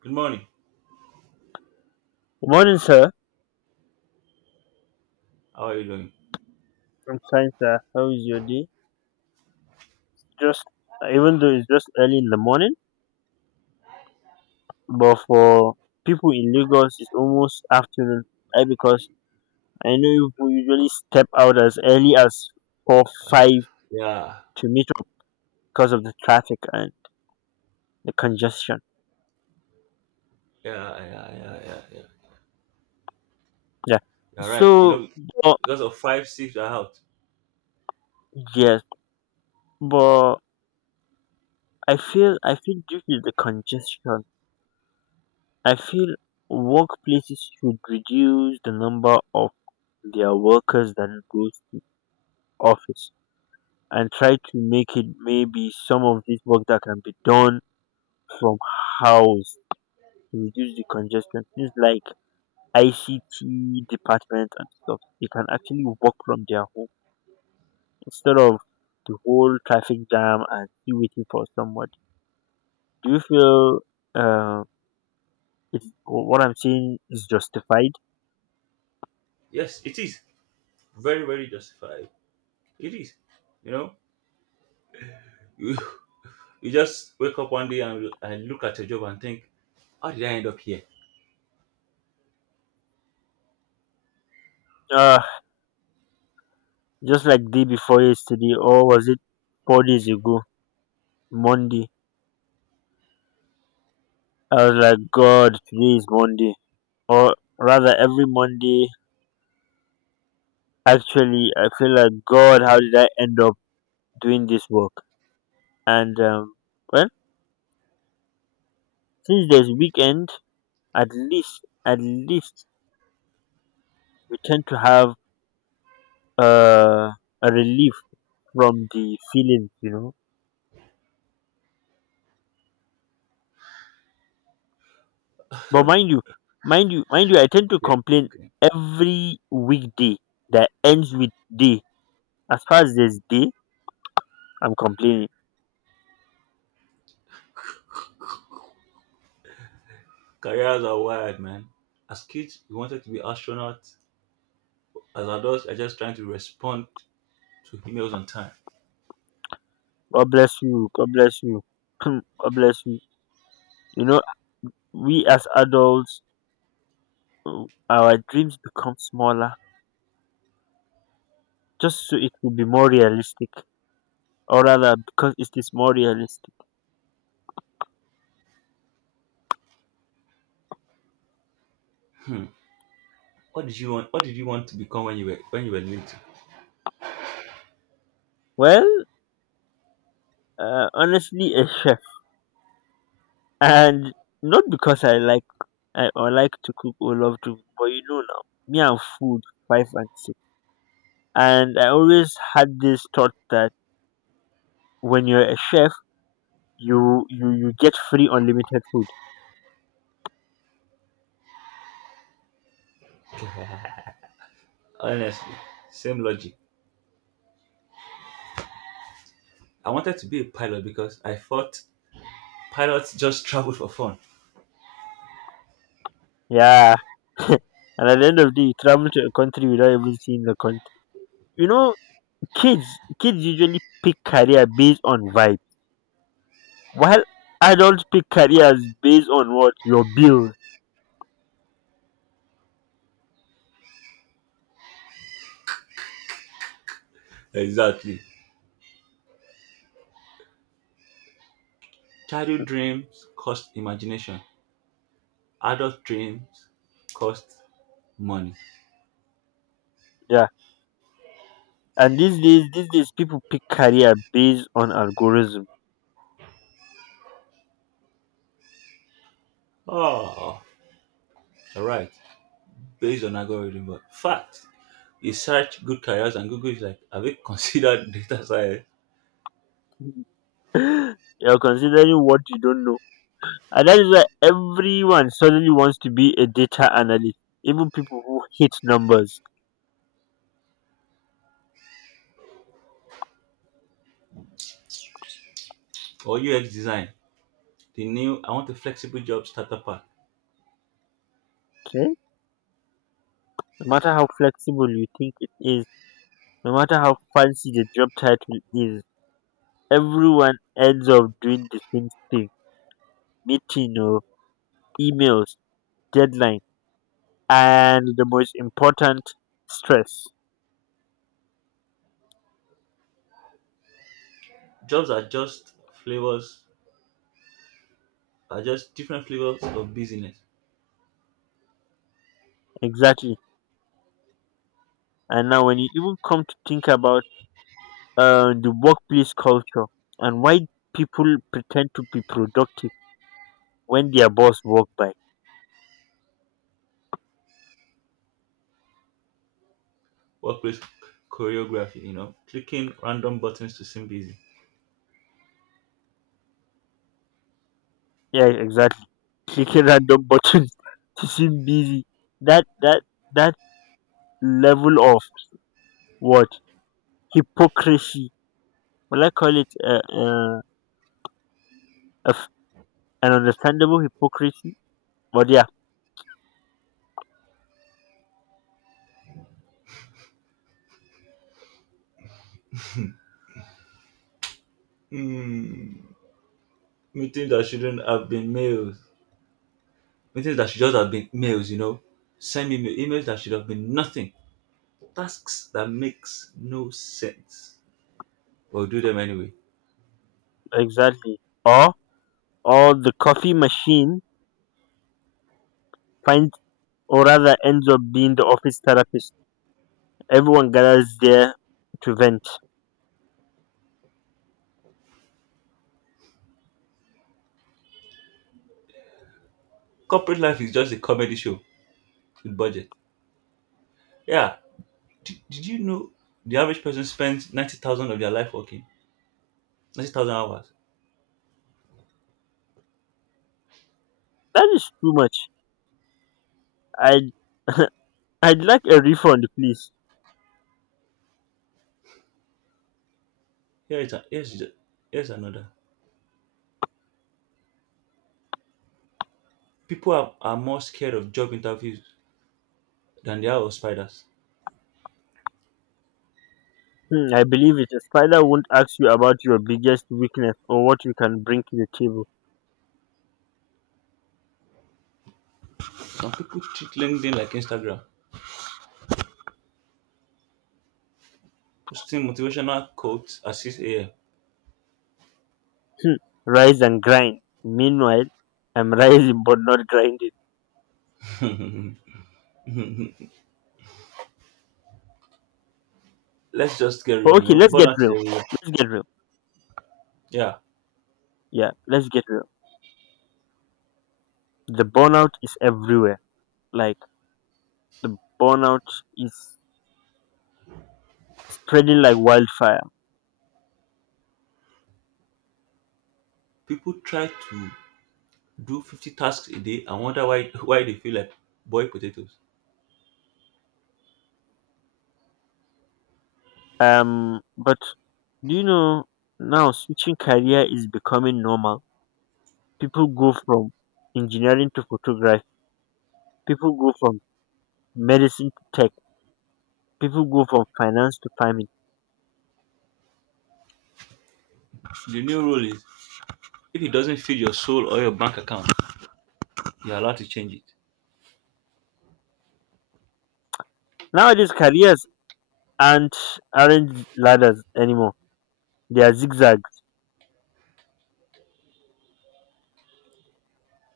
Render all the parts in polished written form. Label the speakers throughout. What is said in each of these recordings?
Speaker 1: Good morning.
Speaker 2: Good morning, sir.
Speaker 1: How are you doing?
Speaker 2: I'm fine, sir. How is your day? Just even though it's just early in the morning, but for people in Lagos, it's almost afternoon. I Because I know you who usually step out as early as four five
Speaker 1: Yeah,
Speaker 2: to meet up because of the traffic and the congestion.
Speaker 1: yeah.
Speaker 2: Yeah.
Speaker 1: You're right. You
Speaker 2: So,
Speaker 1: know,
Speaker 2: but,
Speaker 1: because of 5 6 are out.
Speaker 2: yes, but I feel due to the congestion, I feel workplaces should reduce the number of their workers that goes office and try to make it maybe some of this work that can be done from house to reduce the congestion. Things like ICT department and stuff, they can actually work from their home instead of the whole traffic jam and still waiting for somebody. Do you feel uh, what I'm saying is justified?
Speaker 1: Yes, it is very, very justified. It is. You know, you you just wake up one day and look at your job and think, how did I end up here?
Speaker 2: Uh, just like day before yesterday, or was it 4 days ago, Monday? I was like, God, today is Monday. Or rather, every Monday, actually, I feel like, God, how did I end up doing this work? And well, since there's weekend, at least, at least we tend to have uh, a relief from the feelings. But mind you, I tend to
Speaker 1: Okay,
Speaker 2: complain
Speaker 1: okay.
Speaker 2: every weekday that ends with day. As far as there's day, I'm complaining.
Speaker 1: Careers are wired, man. As kids, we wanted to be astronauts. As adults, are just trying to respond to emails on time.
Speaker 2: God bless you. God bless you. God bless you. You know, we as adults, our dreams become smaller, just so it will be more realistic, or rather because it is more realistic.
Speaker 1: What did you want? What did you want to become when you were little?
Speaker 2: Well, honestly a chef, and not because I like to cook or love to cook but you know Now, me and food, five and six, and I always had this thought that when you're a chef, you get free unlimited food.
Speaker 1: Honestly, same logic. I wanted to be a pilot because I thought pilots just travel for fun.
Speaker 2: Yeah. And at the end of the day, you travel to a country without even seeing the country you know kids usually pick career based on vibe, while adults pick careers based on what? Your bills.
Speaker 1: Exactly. Childhood dreams cost imagination. Adult dreams cost money.
Speaker 2: Yeah. And these days people pick career based on algorithm.
Speaker 1: Oh, all right. Based on algorithm, but fact. You search good careers and Google is like, have you considered data science
Speaker 2: You're considering what you don't know. And that is why everyone suddenly wants to be a data analyst. Even people who hate numbers.
Speaker 1: or UX design? The new, I want a flexible job starter pack.
Speaker 2: Okay? No matter how flexible you think it is, no matter how fancy the job title is, everyone ends up doing the same thing. Me too, no. Emails, deadline, and the most important, stress.
Speaker 1: Jobs are just flavors, are just different flavors of business.
Speaker 2: Exactly. And now, when you even come to think about the workplace culture, and why people pretend to be productive when their boss walk by.
Speaker 1: Workplace choreography, clicking random buttons to seem busy.
Speaker 2: Yeah, exactly. Clicking random buttons to seem busy. That that that level of, what, hypocrisy. Well, I call it f- an understandable hypocrisy. But yeah,
Speaker 1: Mm, meetings that shouldn't have been mails. Meetings that should just have been mails. Send email, emails that should have been nothing. Tasks that makes no sense. But we do them anyway.
Speaker 2: exactly. Or or the coffee machine finds, or rather ends up being the office therapist. Everyone gathers there to vent.
Speaker 1: Corporate life is just a comedy show with budget. Yeah. Did you know the average person spends 90,000 of their life working? 90,000 hours.
Speaker 2: That is too much. I'd I'd like a refund, please.
Speaker 1: Here's here's another. People are more scared of job interviews than they are of spiders.
Speaker 2: Hmm, I believe it. A spider won't ask you about your biggest weakness or what you can bring to the table.
Speaker 1: Some people treat LinkedIn like Instagram, posting motivational quotes at 6 a.m.
Speaker 2: Hmm, rise and grind. Meanwhile, I'm rising but not grinding.
Speaker 1: Let's just get
Speaker 2: But
Speaker 1: real,
Speaker 2: okay, let's get
Speaker 1: burnout is
Speaker 2: real.
Speaker 1: everywhere.
Speaker 2: Let's get real.
Speaker 1: Yeah,
Speaker 2: Yeah, let's get real. The burnout is everywhere. Like, the burnout is spreading like wildfire.
Speaker 1: people try to do 50 tasks a day and wonder why they feel like boiled potatoes.
Speaker 2: But do you know, now switching career is becoming normal. People go from engineering to photography. People go from medicine to tech. People go from finance to farming.
Speaker 1: The new rule is if it doesn't feed your soul or your bank account, you're allowed to change it.
Speaker 2: Nowadays, careers aren't aren't ladders anymore. They are zigzags.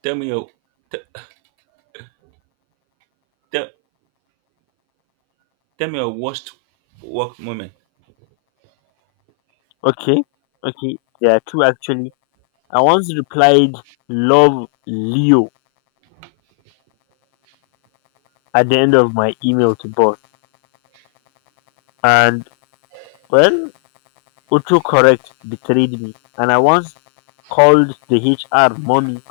Speaker 1: Tell me your te- te- tell me your worst work moment.
Speaker 2: Okay, okay, there are two actually. I once replied "Love Leo" at the end of my email to boss, and well, Autocorrect betrayed me, and I once called the HR mommy.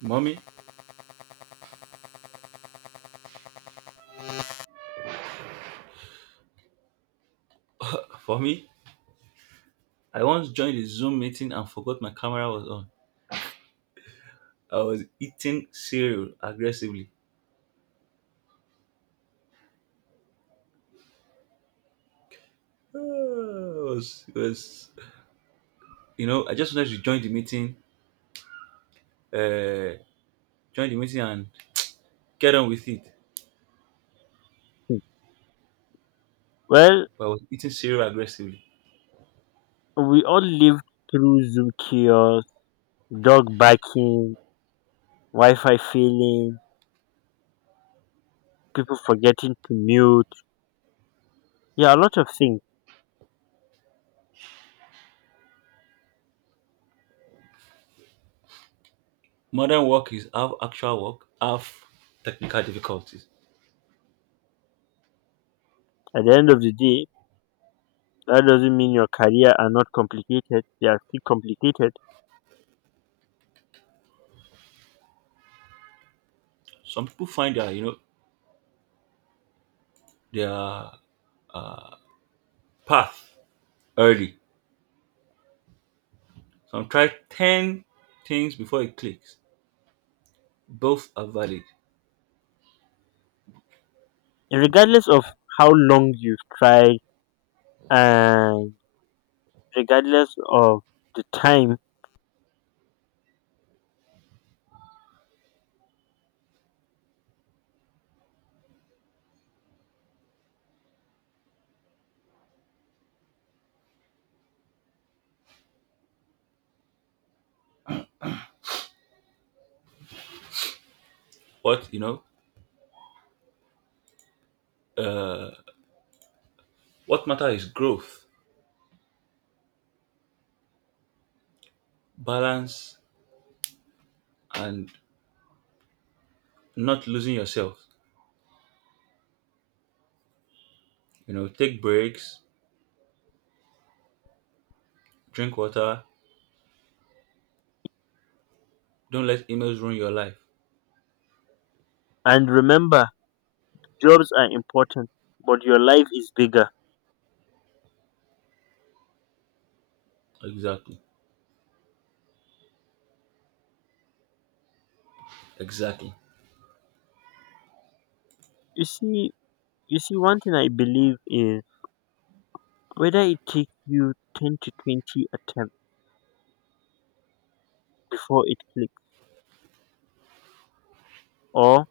Speaker 1: Mommy, for me, I once joined a Zoom meeting and forgot my camera was on. I was eating cereal aggressively. It was, you know, I just wanted to uh, join the meeting and get on with it.
Speaker 2: Well,
Speaker 1: But I was eating cereal aggressively.
Speaker 2: we all lived through Zoom chaos: dog barking, Wi-Fi failing, people forgetting to mute. Yeah, a lot of things.
Speaker 1: Modern work is half actual work, half technical difficulties.
Speaker 2: At the end of the day, that doesn't mean your career are not complicated. They are still complicated,
Speaker 1: Some people find their, their path early. Some try 10 things before it clicks. Both are valid.
Speaker 2: regardless of how long you've tried, and regardless of the time.
Speaker 1: What, you know, uh, what matter is growth, balance, and not losing yourself. You know, take breaks, drink water, don't let emails ruin your life.
Speaker 2: And remember, jobs are important, but your life is bigger.
Speaker 1: Exactly. Exactly.
Speaker 2: you see you see, one thing I believe is, whether it takes you 10 to 20 attempts before it clicks, or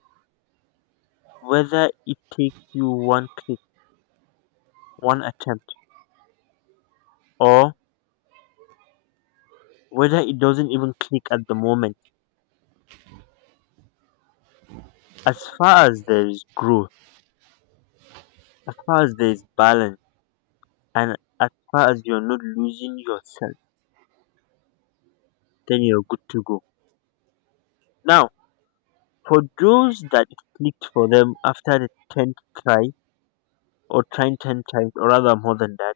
Speaker 2: whether it takes you one attempt, or whether it doesn't even click at the moment, as far as there is growth, as far as there is balance, and as far as you're not losing yourself, then you're good to go. Now, for those that it clicked for them after the 10th try, or trying 10 times or rather more than that,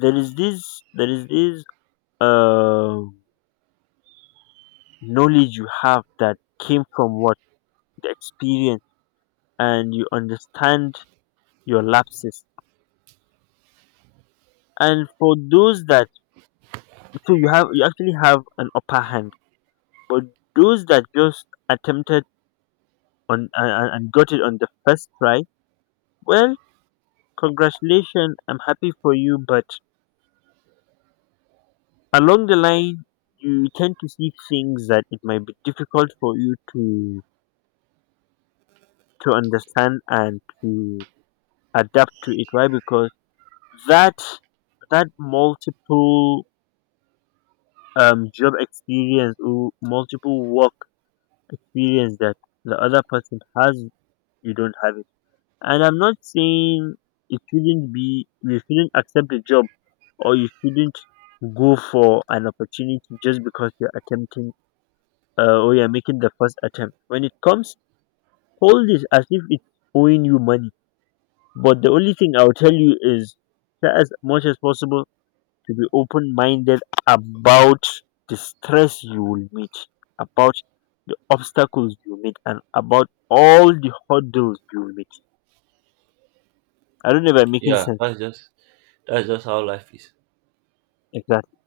Speaker 2: there is this um knowledge you have that came from what, the experience, and you understand your lapses. And for those that so you actually have an upper hand. But those that just attempted on, and got it on the first try, well, congratulations, I'm happy for you. But along the line, you tend to see things that it might be difficult for you to understand and to adapt to it. Why? Because that that multiple job experience, or multiple work experience that the other person has, you don't have it. And I'm not saying it shouldn't be you shouldn't accept the job, or you shouldn't go for an opportunity just because you're attempting, or you're making the first attempt. When it comes, hold it as if it's owing you money. But the only thing I'll tell you is, try as much as possible to be open minded about the stress you will meet, about the obstacles you meet, and about all the hurdles you will meet. I don't know if I'm making
Speaker 1: Yeah,
Speaker 2: sense.
Speaker 1: that's just that's just how life is.
Speaker 2: Exactly.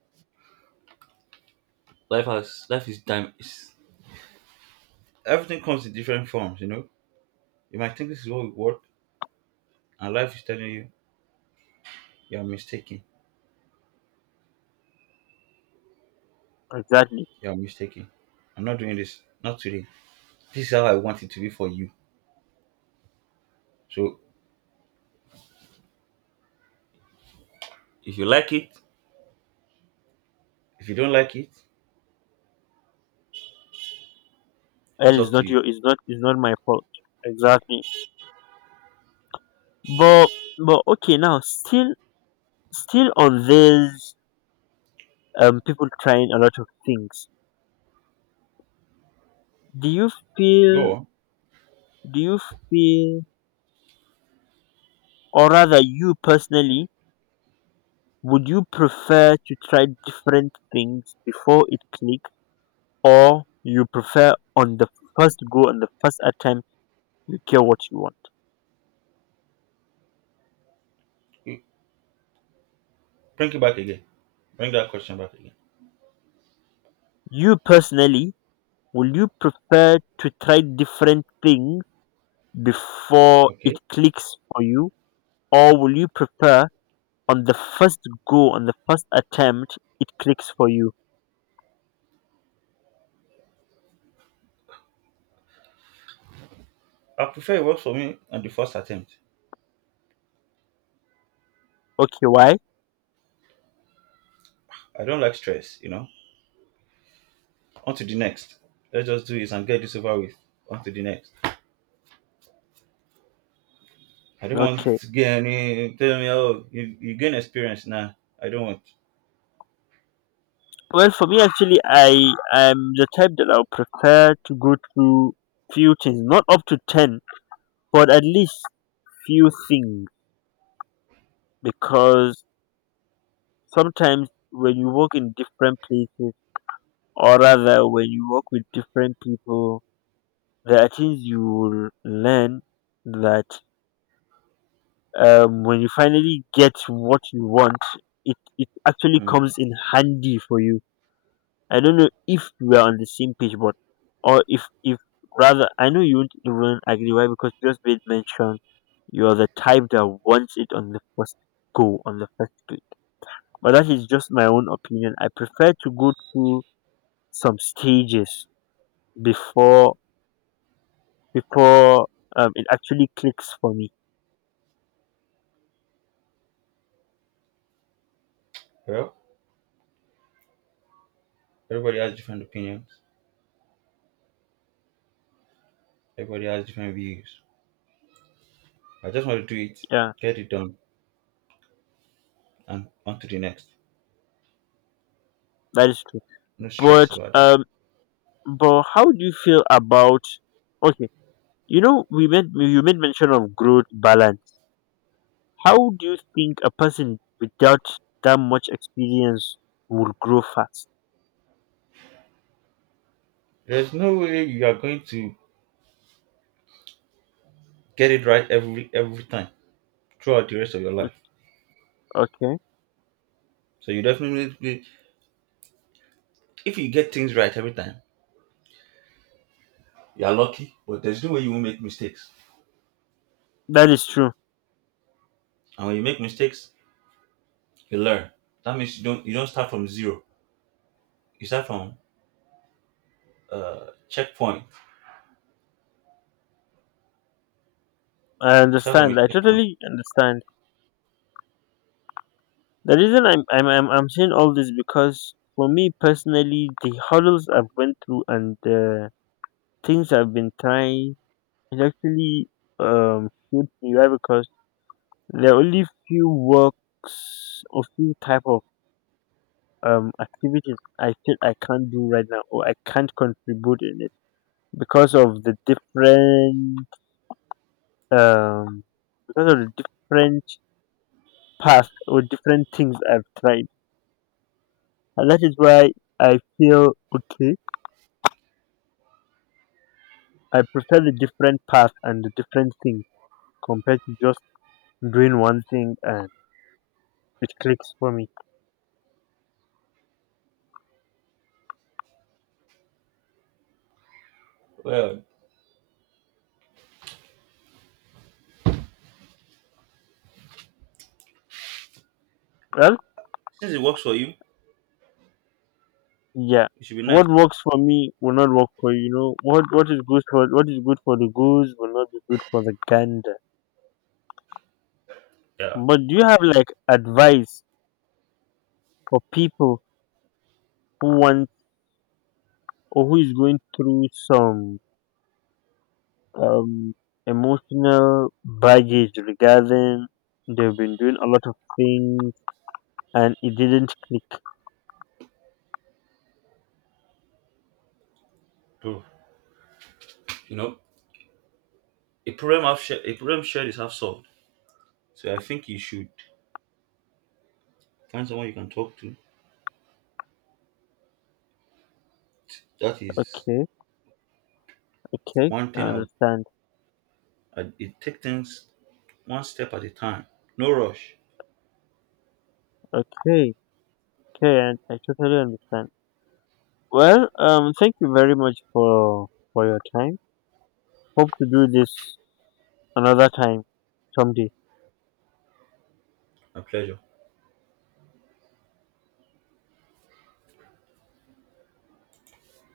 Speaker 1: Life is, everything comes in different forms, you know. You might think this is what we want and life is telling you you're mistaken.
Speaker 2: Exactly.
Speaker 1: You're mistaken. I'm not doing this. Not today. This is how I want it to be for you. So if you like it, if you don't like it,
Speaker 2: And
Speaker 1: it's
Speaker 2: it's
Speaker 1: up to
Speaker 2: not
Speaker 1: you.
Speaker 2: your it's not my fault. Exactly. But but okay, now, still on this, people trying a lot of things. Do you feel
Speaker 1: Go on.
Speaker 2: do you feel or rather, you personally, would you prefer to try different things before it clicks, or you prefer on the first go, on the first attempt, you get what you want?
Speaker 1: You- Bring it back again. Bring that question back again.
Speaker 2: You personally, will you prefer to try different things before it
Speaker 1: Okay.
Speaker 2: clicks for you, or will you prefer on the first go, on the first attempt, it clicks for you?
Speaker 1: I prefer it works for me on the first attempt.
Speaker 2: Okay, why?
Speaker 1: I don't like stress, you know. On to the next. Let's just do this and get this over with. On to the next. I don't want
Speaker 2: Okay.
Speaker 1: to get any, tell me, oh, you gain experience now. I don't want.
Speaker 2: Well, for me, actually, I am the type that I will prefer to go through few things, not up to 10, but at least few things, because sometimes when you work in different places, or rather when you work with different people, there are things you will learn that, when you finally get what you want, it actually
Speaker 1: Hmm.
Speaker 2: comes in handy for you. I don't know if we are on the same page, but or if rather, I know you won't even agree. Why? Because you just made mention you're the type that wants it on the first go, on the first place. But that is just my own opinion. I prefer to go through some stages before before it actually clicks for me.
Speaker 1: Well, everybody has different opinions. Everybody has different views. I just want to do it,
Speaker 2: Yeah,
Speaker 1: get it done, and on to the next.
Speaker 2: that is true.
Speaker 1: No
Speaker 2: But
Speaker 1: stress about that.
Speaker 2: um, but how do you feel about? Okay, we made you made mention of growth balance. How do you think a person without that much experience would grow fast?
Speaker 1: There's no way you are going to get it right every time throughout the rest of your life.
Speaker 2: Okay,
Speaker 1: So you definitely, if you get things right every time, you are lucky. But there's no way you won't make mistakes.
Speaker 2: that is true.
Speaker 1: And when you make mistakes, you learn. That means you don't start from zero. You start from checkpoint.
Speaker 2: I
Speaker 1: You start from
Speaker 2: understand.
Speaker 1: a
Speaker 2: I
Speaker 1: checkpoint.
Speaker 2: totally understand. The reason I'm saying all this, because for me personally, the hurdles I've went through and the things I've been trying is actually, shaped me right, because there are only few works or few type of activities I feel I can't do right now, or I can't contribute in it because of the different, um because of the different paths, or different things I've tried, and that is why I feel okay, I prefer the different path and the different things, compared to just doing one thing and it clicks for me.
Speaker 1: Well,
Speaker 2: Well,
Speaker 1: since it works for you,
Speaker 2: yeah.
Speaker 1: it should be nice.
Speaker 2: What works for me will not work for you. You know what, what is good for the goose will not be good for the gander.
Speaker 1: Yeah,
Speaker 2: But do you have like advice for people who want, or who is going through some um emotional baggage regarding they've been doing a lot of things and it didn't click?
Speaker 1: bro. You know, a problem shared is half solved. So I think you should find someone you can talk to. That is
Speaker 2: Okay. Okay,
Speaker 1: one thing.
Speaker 2: I
Speaker 1: I would-
Speaker 2: understand.
Speaker 1: I it take things one step at a time. No rush.
Speaker 2: Okay, okay, and I totally understand. Well, thank you very much for your time. Hope to do this another time, someday.
Speaker 1: My pleasure.